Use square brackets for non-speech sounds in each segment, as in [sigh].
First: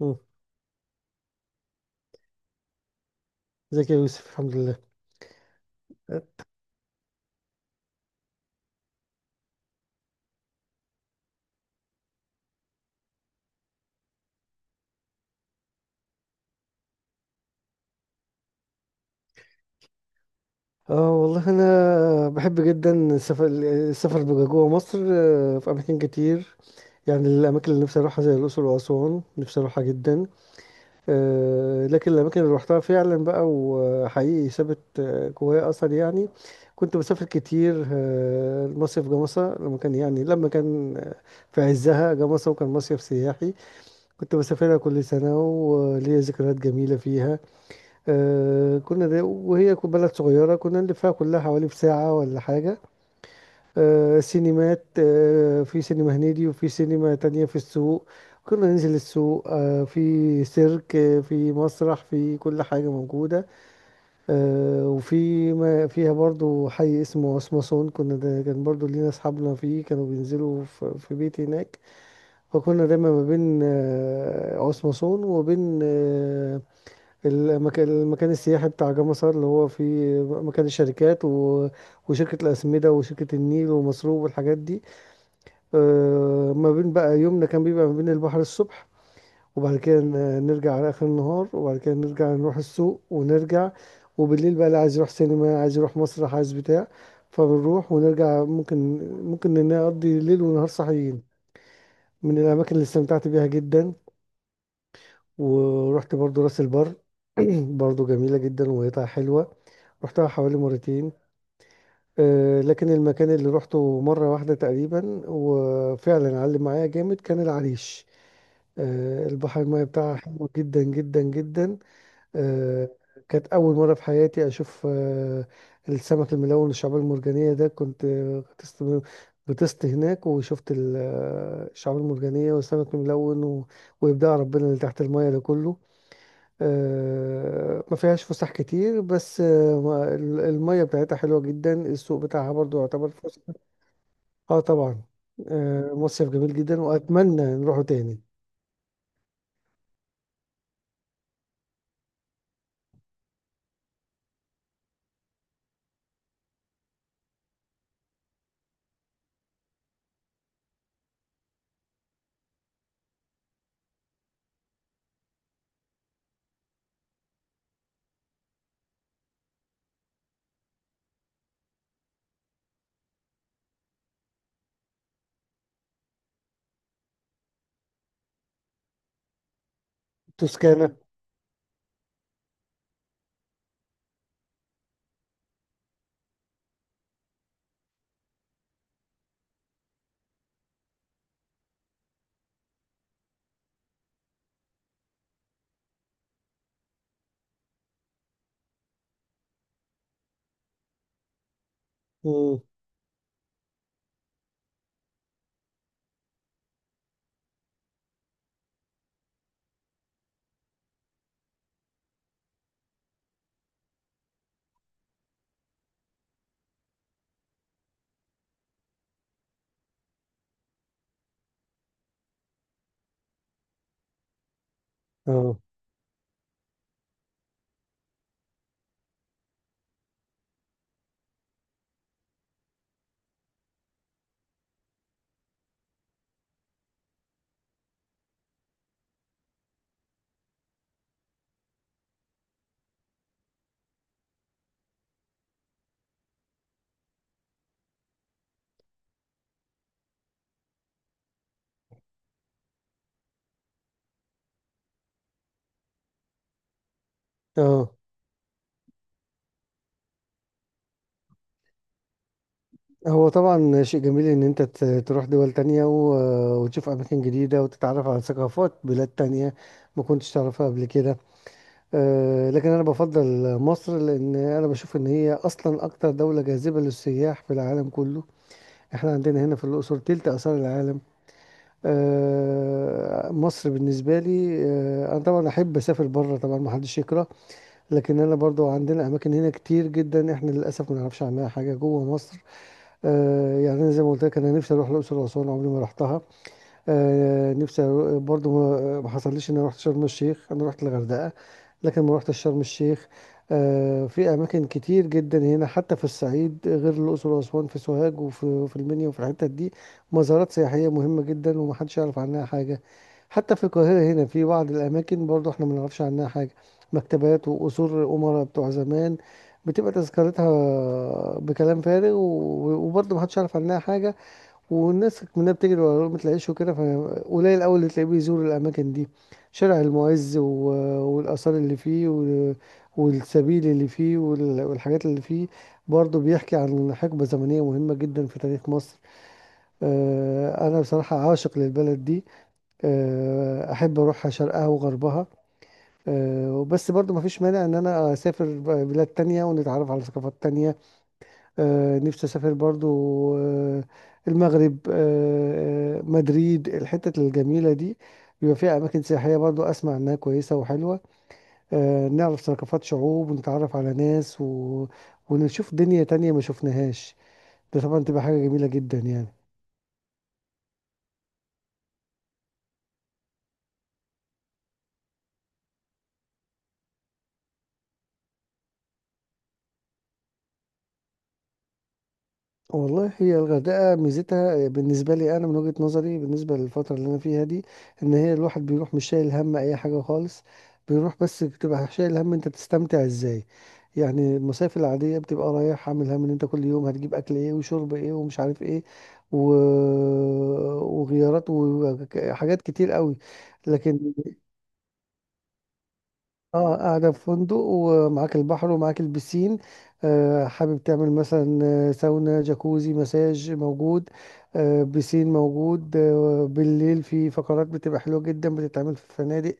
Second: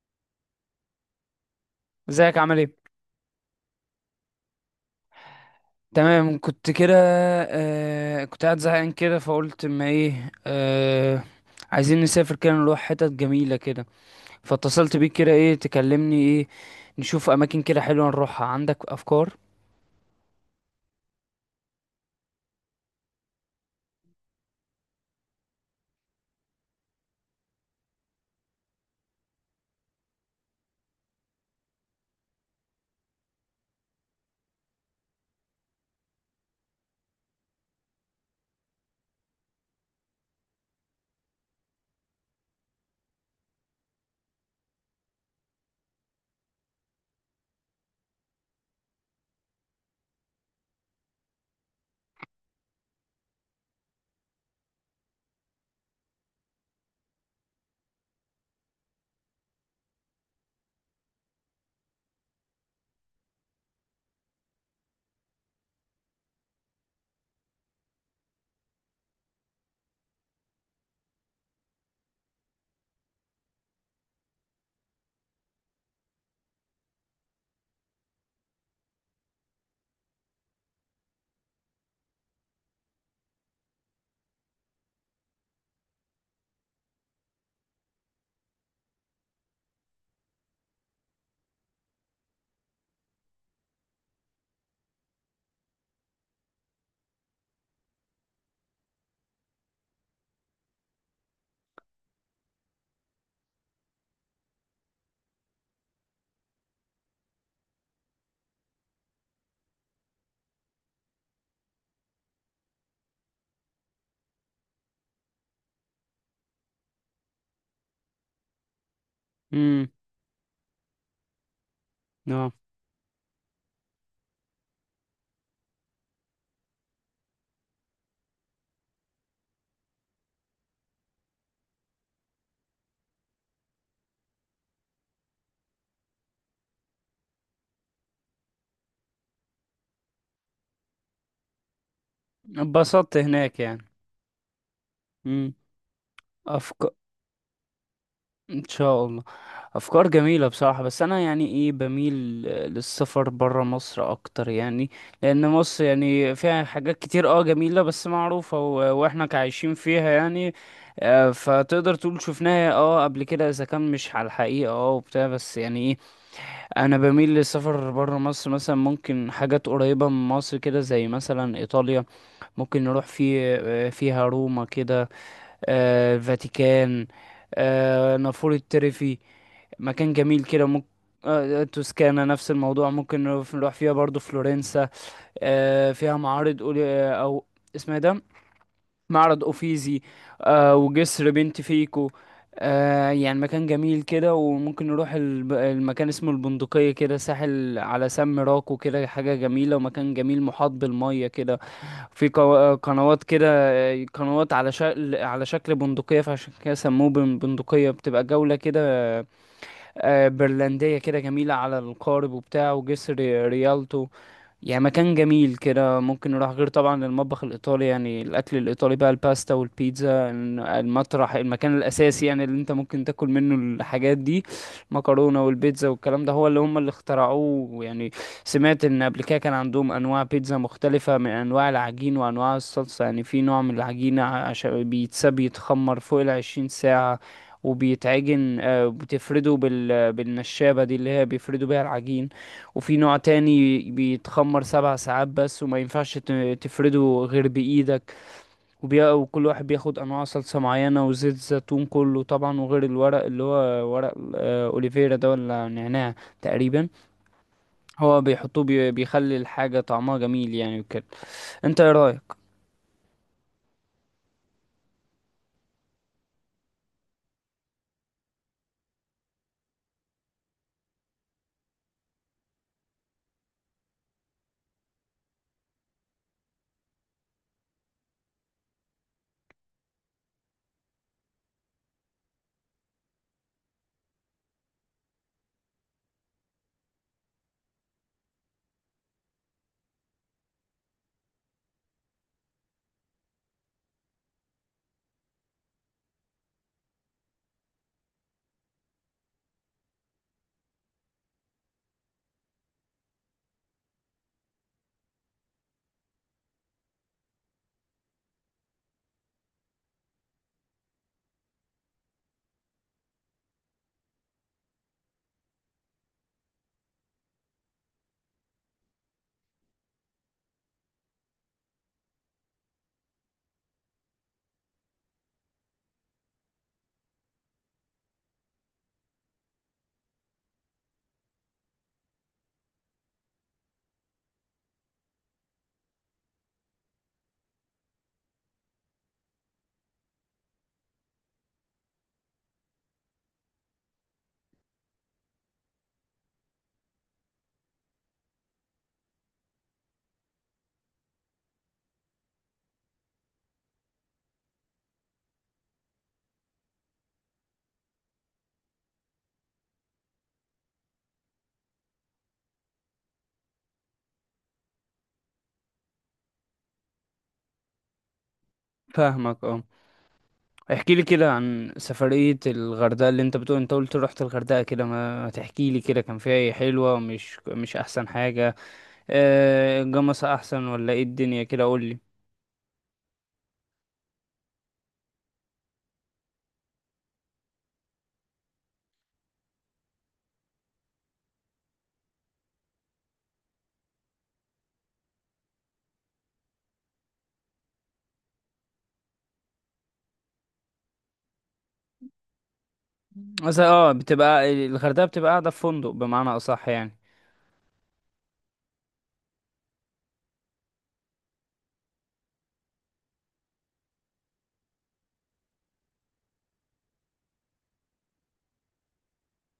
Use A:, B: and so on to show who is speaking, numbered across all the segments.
A: مم.
B: ازيك عامل ايه؟
A: ازيك يا يوسف، الحمد لله.
B: تمام كنت كده. كنت قاعد زهقان كده فقلت ما ايه عايزين نسافر كده نروح حتت جميلة كده. فاتصلت بيك كده ايه تكلمني ايه. نشوف اماكن كده حلوة نروحها. عندك افكار؟
A: اه، والله انا بحب جدا السفر. السفر بقى جوه مصر، في اماكن كتير. يعني الاماكن اللي نفسي اروحها زي الاقصر واسوان، نفسي اروحها جدا. لكن الاماكن اللي روحتها فعلا بقى وحقيقي سابت جوايا اثر، يعني كنت بسافر كتير. المصيف جمصة لما كان في عزها، جمصة وكان مصيف سياحي. كنت بسافرها كل سنة وليا ذكريات جميلة فيها. كنا، دي وهي بلد صغيرة، كنا نلفها كلها حوالي في ساعة ولا حاجة. سينمات، في سينما هنيدي وفي سينما تانية في السوق. كنا ننزل السوق، في سيرك، في مسرح، في كل حاجة موجودة. وفي ما فيها برضو حي اسمه اسمصون، كنا، ده كان برضو لينا أصحابنا فيه، كانوا بينزلوا في بيت هناك. فكنا دايما ما بين اسمصون وبين المكان السياحي بتاع جمصة، اللي هو فيه مكان الشركات وشركة الأسمدة وشركة النيل ومصروف والحاجات دي. ما بين بقى يومنا كان بيبقى ما بين البحر الصبح، وبعد كده نرجع على آخر النهار، وبعد كده نرجع نروح السوق ونرجع. وبالليل بقى، اللي عايز يروح سينما، عايز يروح مسرح، عايز بتاع. فبنروح ونرجع ممكن، ممكن نقضي ليل ونهار صحيين. من الأماكن اللي استمتعت بيها جدا، ورحت برضو راس البر. [clears throat] برضو جميلة جدا، وقطع حلوة. رحتها حوالي مرتين. لكن المكان اللي روحته مرة واحدة تقريبا وفعلا علم معايا جامد كان العريش. البحر، المياه
B: امم.
A: بتاعها حلو جدا جدا جدا.
B: اه.
A: آه، كانت أول مرة في حياتي أشوف السمك الملون، الشعاب المرجانية، ده كنت غطست هناك وشفت الشعاب المرجانية والسمك الملون وإبداع ربنا اللي تحت المياه ده كله. ما فيهاش فسح كتير، بس المية بتاعتها حلوة جدا، السوق بتاعها برضو يعتبر
B: اتبسطت
A: فسح.
B: هناك يعني؟
A: اه، طبعا.
B: امم.
A: مصيف جميل جدا
B: افكار.
A: واتمنى نروحه تاني.
B: ان شاء الله. افكار جميله بصراحه، بس انا يعني ايه، بميل للسفر برا مصر اكتر يعني. لان مصر يعني فيها حاجات كتير، اه، جميله بس معروفه، واحنا كعايشين فيها يعني. فتقدر تقول شفناها اه قبل كده، اذا كان مش على الحقيقه، اه، وبتاع، بس يعني ايه، انا بميل للسفر برا مصر. مثلا ممكن حاجات قريبه من مصر كده، زي مثلا ايطاليا. ممكن نروح في، فيها روما كده، الفاتيكان، نافورة تريفي. مكان جميل كده ممكن.
A: توسكانا.
B: توسكانا نفس الموضوع، ممكن نروح فيها برضو فلورنسا. فيها معارض او اسمها إيه ده، معرض اوفيزي. وجسر بنت فيكو. يعني مكان جميل كده، وممكن نروح المكان اسمه البندقية كده، ساحل على سم راكو كده، حاجة جميلة ومكان جميل محاط بالمية كده. في
A: مم.
B: قنوات كده. قنوات على شكل بندقية، فعشان كده سموه بندقية. بتبقى جولة كده برلندية كده جميلة، على القارب وبتاع، وجسر ريالتو. يعني مكان جميل كده ممكن نروح. غير طبعا المطبخ الإيطالي، يعني الأكل الإيطالي بقى الباستا والبيتزا. المطرح المكان الأساسي يعني اللي أنت ممكن تاكل منه الحاجات دي، مكرونة
A: اه،
B: والبيتزا والكلام ده، هو اللي هم اللي اخترعوه يعني. سمعت إن قبل كده كان عندهم أنواع بيتزا مختلفة، من أنواع العجين وأنواع الصلصة. يعني في نوع من العجينة عشان بيتساب يتخمر فوق 20 ساعة، وبيتعجن، بتفرده بالنشابة دي، اللي هي بيفردوا بيها العجين. وفي نوع تاني بيتخمر 7 ساعات بس، وما ينفعش تفرده غير بإيدك. وكل واحد بياخد أنواع صلصة معينة وزيت زيتون، كله طبعا، وغير الورق اللي هو ورق، أوليفيرا ده ولا نعناع، تقريبا.
A: اه،
B: هو بيحطوه، بيخلي الحاجة طعمها جميل يعني، وكده. انت ايه رأيك؟
A: هو طبعا شيء جميل ان انت تروح دول تانية وتشوف اماكن جديدة وتتعرف على ثقافات بلاد تانية ما كنتش تعرفها قبل كده. لكن انا بفضل مصر، لان انا بشوف ان هي اصلا اكتر دولة جاذبة للسياح في العالم كله. احنا عندنا هنا في الأقصر تلت آثار العالم. مصر بالنسبة لي، أنا طبعا أحب أسافر بره، طبعا محدش يكره. لكن أنا برضو عندنا أماكن هنا كتير جدا، احنا للأسف ما نعرفش عنها حاجة جوه مصر. يعني أنا زي ما قلت لك، أنا نفسي أروح الأقصر وأسوان، عمري ما رحتها. برضو ما حصلليش ان انا رحت شرم الشيخ، انا رحت الغردقة لكن ما رحتش شرم الشيخ. في اماكن كتير جدا هنا حتى في الصعيد، غير الاقصر واسوان، في سوهاج وفي المنيا وفي الحتت دي مزارات سياحية مهمة جدا ومحدش يعرف عنها حاجة. حتى في القاهرة هنا في بعض الاماكن برضو احنا ما نعرفش عنها حاجة، مكتبات وقصور الامراء بتوع زمان، بتبقى تذكرتها بكلام فارغ وبرضه محدش يعرف عنها حاجة. والناس منها بتجري وراه ما تلاقيش، وكده فقليل أوي اللي تلاقيه بيزور الأماكن دي. شارع المعز والآثار اللي فيه والسبيل اللي فيه والحاجات اللي فيه برضه بيحكي عن حقبة زمنية مهمة جدا في تاريخ مصر. أنا بصراحة عاشق للبلد دي. أحب أروحها شرقها وغربها. بس برضه مفيش مانع إن أنا أسافر بلاد تانية ونتعرف على ثقافات تانية. نفسي اسافر برضو آه، المغرب، مدريد، الحتت الجميله دي، بيبقى فيها اماكن سياحيه برضو اسمع انها كويسه وحلوه. نعرف ثقافات شعوب ونتعرف على ناس ونشوف دنيا تانية ما شفناهاش. ده طبعا تبقى حاجه جميله جدا، يعني
B: فاهمك اه. احكي لي كده عن سفرية الغردقة اللي انت بتقول، انت قلت رحت الغردقة كده، ما تحكي لي كده كان فيها ايه حلوة، مش احسن حاجة، الجمصة احسن ولا ايه الدنيا كده قول لي.
A: والله هي الغردقة ميزتها بالنسبة لي، أنا من وجهة نظري بالنسبة للفترة اللي أنا فيها دي، إن هي الواحد بيروح مش شايل هم أي حاجة خالص. بيروح بس بتبقى شايل هم أنت بتستمتع إزاي. يعني المصايف العادية بتبقى رايح عامل هم إن أنت كل يوم هتجيب أكل إيه وشرب إيه ومش عارف إيه و... وغيارات وحاجات كتير قوي.
B: مثلا اه،
A: لكن،
B: بتبقى الغردقة بتبقى قاعدة في فندق بمعنى اصح
A: اه،
B: يعني.
A: قاعدة في فندق ومعاك البحر ومعاك البسين. حابب تعمل مثلا ساونا، جاكوزي، مساج موجود. بسين موجود. بالليل في فقرات بتبقى حلوة جدا بتتعمل في الفنادق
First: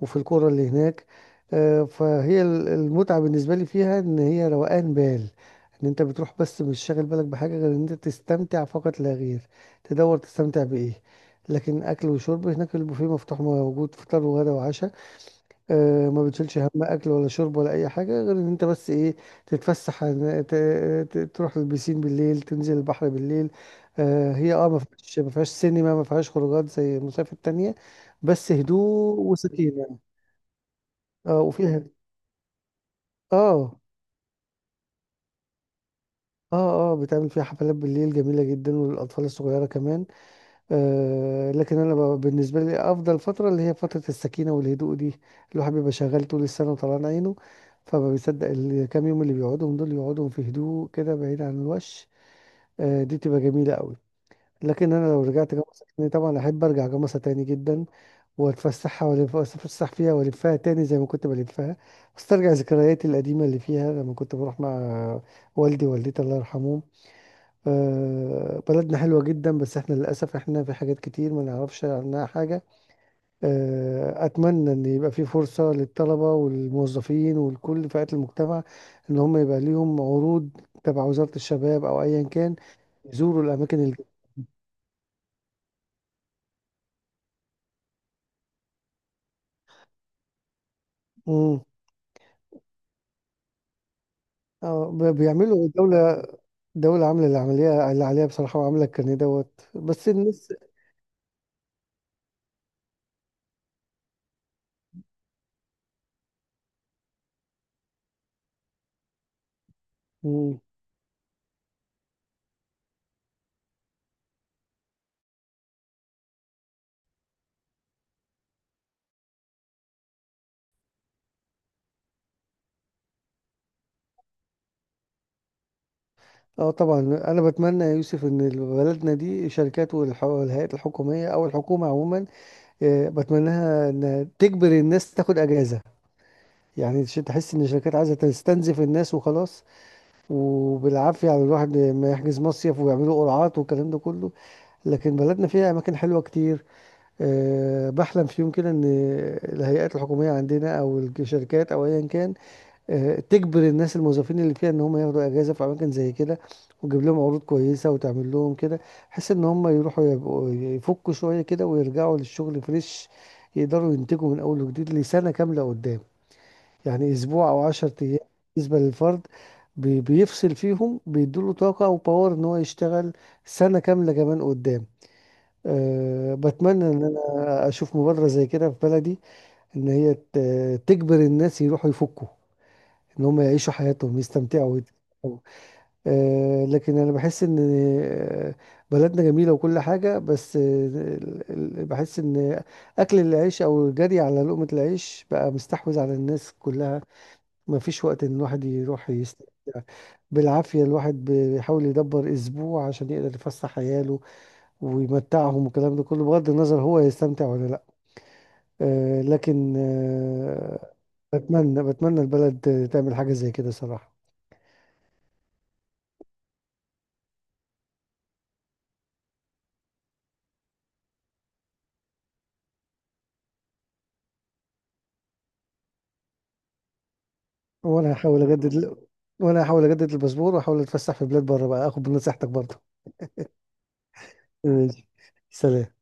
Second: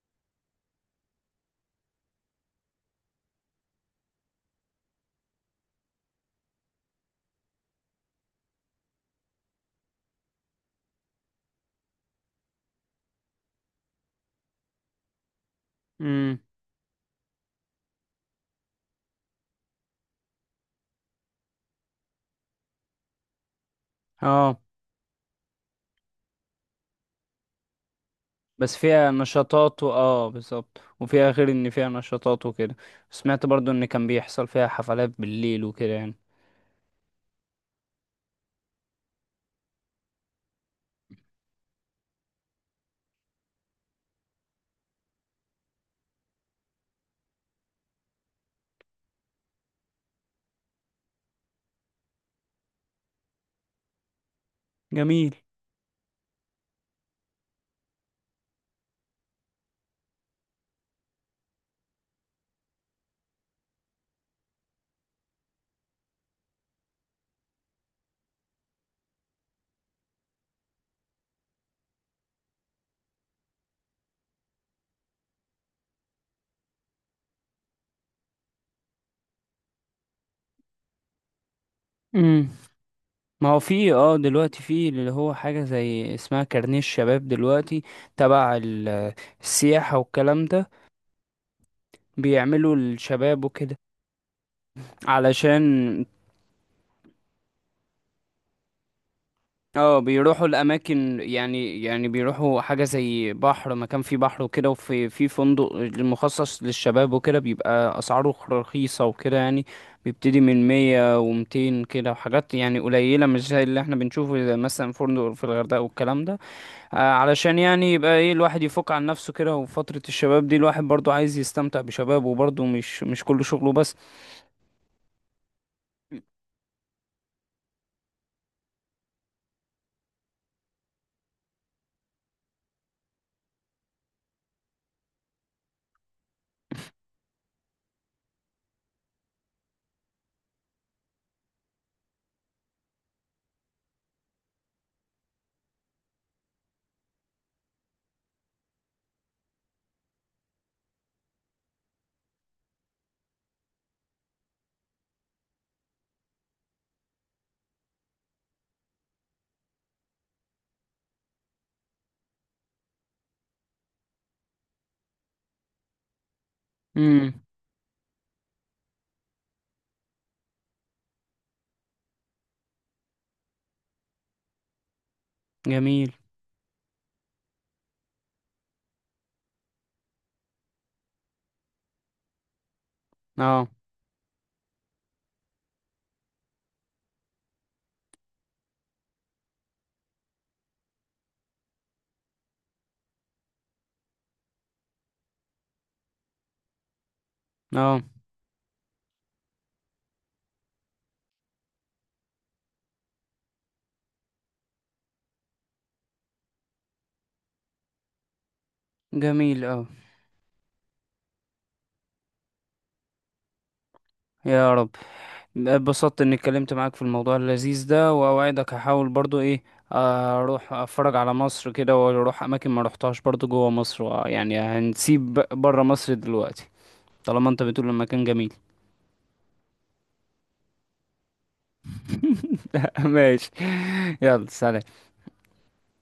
A: وفي القرى اللي هناك. فهي المتعة بالنسبة لي فيها ان هي روقان بال، ان انت بتروح بس مش شاغل بالك بحاجة غير ان انت تستمتع فقط لا غير. تدور تستمتع بإيه؟ لكن اكل وشرب هناك، البوفيه مفتوح موجود، فطار وغدا وعشاء. ما
B: امم.
A: بتشيلش هم اكل ولا شرب ولا اي حاجه غير ان انت بس ايه، تتفسح عن- ت- ت- تروح البسين بالليل، تنزل البحر بالليل. هي
B: اه
A: اه ما فيهاش سينما، ما فيهاش خروجات زي المصايف التانية، بس
B: بس فيها
A: هدوء
B: نشاطات
A: وسكينه.
B: اه، بالظبط، وفيها
A: اه،
B: غير ان
A: وفيها،
B: فيها نشاطات وكده. سمعت برضو
A: اه
B: ان كان بيحصل فيها حفلات بالليل وكده يعني.
A: اه بتعمل فيها حفلات بالليل جميله جدا وللاطفال الصغيره كمان. لكن انا بالنسبه لي افضل فتره اللي هي فتره السكينه والهدوء دي. الواحد بيبقى شغال طول السنه وطلعان عينه، فما بيصدق الكام يوم اللي بيقعدهم، دول يقعدهم في هدوء كده بعيد عن الوش. دي تبقى جميله قوي. لكن انا لو
B: جميل.
A: رجعت جمصة تاني، طبعا احب ارجع جمصة تاني جدا، واتفسحها والف اتفسح فيها والفها تاني زي ما كنت بلفها، استرجع ذكرياتي القديمه اللي فيها لما كنت بروح مع والدي ووالدتي، الله يرحمهم. بلدنا حلوة جدا، بس احنا للأسف احنا في حاجات كتير ما نعرفش عنها حاجة. أتمنى إن يبقى في فرصة للطلبة والموظفين ولكل فئات المجتمع، إن هم يبقى ليهم عروض تبع وزارة الشباب أو أيا
B: امم.
A: كان، يزوروا
B: ما هو
A: الأماكن
B: في اه دلوقتي في اللي هو حاجة زي اسمها كارنيه الشباب دلوقتي، تبع السياحة والكلام ده،
A: مم.
B: بيعملوا الشباب وكده،
A: بيعملوا
B: علشان
A: الدولة، دولة عاملة اللي عمليها اللي عليها بصراحة، وعاملة كان دوت،
B: اه
A: بس
B: بيروحوا
A: الناس.
B: الاماكن، يعني بيروحوا حاجه زي بحر، مكان فيه بحر وكده، وفي فندق مخصص للشباب وكده، بيبقى اسعاره رخيصه وكده يعني، بيبتدي
A: مم.
B: من 100 و200 كده، وحاجات يعني قليله، مش زي اللي احنا بنشوفه زي مثلا فندق في الغردقه والكلام ده. علشان يعني يبقى ايه الواحد يفك عن نفسه كده، وفتره الشباب دي الواحد برضو عايز يستمتع بشبابه برضو، مش كل شغله بس.
A: اه، طبعا انا بتمنى يا يوسف ان بلدنا دي، شركات والهيئات الحكوميه او الحكومه عموما، بتمناها ان تجبر الناس تاخد اجازه. يعني عشان تحس ان الشركات عايزه تستنزف الناس وخلاص، وبالعافيه على الواحد ما يحجز مصيف ويعملوا قرعات والكلام ده كله. لكن بلدنا فيها اماكن حلوه كتير. بحلم في يوم كده ان الهيئات الحكوميه عندنا او الشركات او ايا كان، تجبر الناس، الموظفين اللي فيها، ان هم ياخدوا اجازه في اماكن زي كده، وتجيب لهم عروض كويسه وتعمل لهم كده، بحيث ان هم يروحوا يبقوا يفكوا شويه كده ويرجعوا للشغل فريش، يقدروا ينتجوا من اول وجديد لسنه كامله قدام. يعني
B: امم.
A: اسبوع او 10 ايام. بالنسبه للفرد، بيفصل فيهم بيدوله طاقه وباور ان هو يشتغل سنه كامله كمان قدام.
B: جميل.
A: بتمنى ان انا اشوف مبادره زي كده في بلدي، ان هي تجبر الناس يروحوا يفكوا، ان هم
B: اه.
A: يعيشوا حياتهم يستمتعوا ويتفرجوا. لكن انا بحس ان آه، بلدنا جميله وكل حاجه، بس بحس ان اكل العيش او الجري على لقمه العيش بقى مستحوذ على الناس كلها. ما
B: اه.
A: فيش وقت ان الواحد يروح يستمتع. بالعافيه الواحد بيحاول يدبر اسبوع عشان يقدر يفسح عياله ويمتعهم، والكلام ده كله بغض النظر هو يستمتع ولا لا.
B: جميل.
A: لكن
B: اه.
A: بتمنى البلد تعمل حاجه زي كده، صراحه.
B: يا رب. اتبسطت اني اتكلمت معاك في الموضوع اللذيذ ده، واوعدك هحاول برضو ايه، اروح اتفرج على مصر كده، واروح اماكن ما روحتهاش برضو جوه مصر، يعني هنسيب بره مصر دلوقتي، طالما انت بتقول
A: وانا
B: المكان
A: هحاول
B: جميل.
A: اجدد وانا هحاول اجدد الباسبور واحاول اتفسح في بلاد بره، بقى اخد بنصيحتك برضه.
B: [laughs] ماشي. يلا سلام.
A: ماشي، سلام.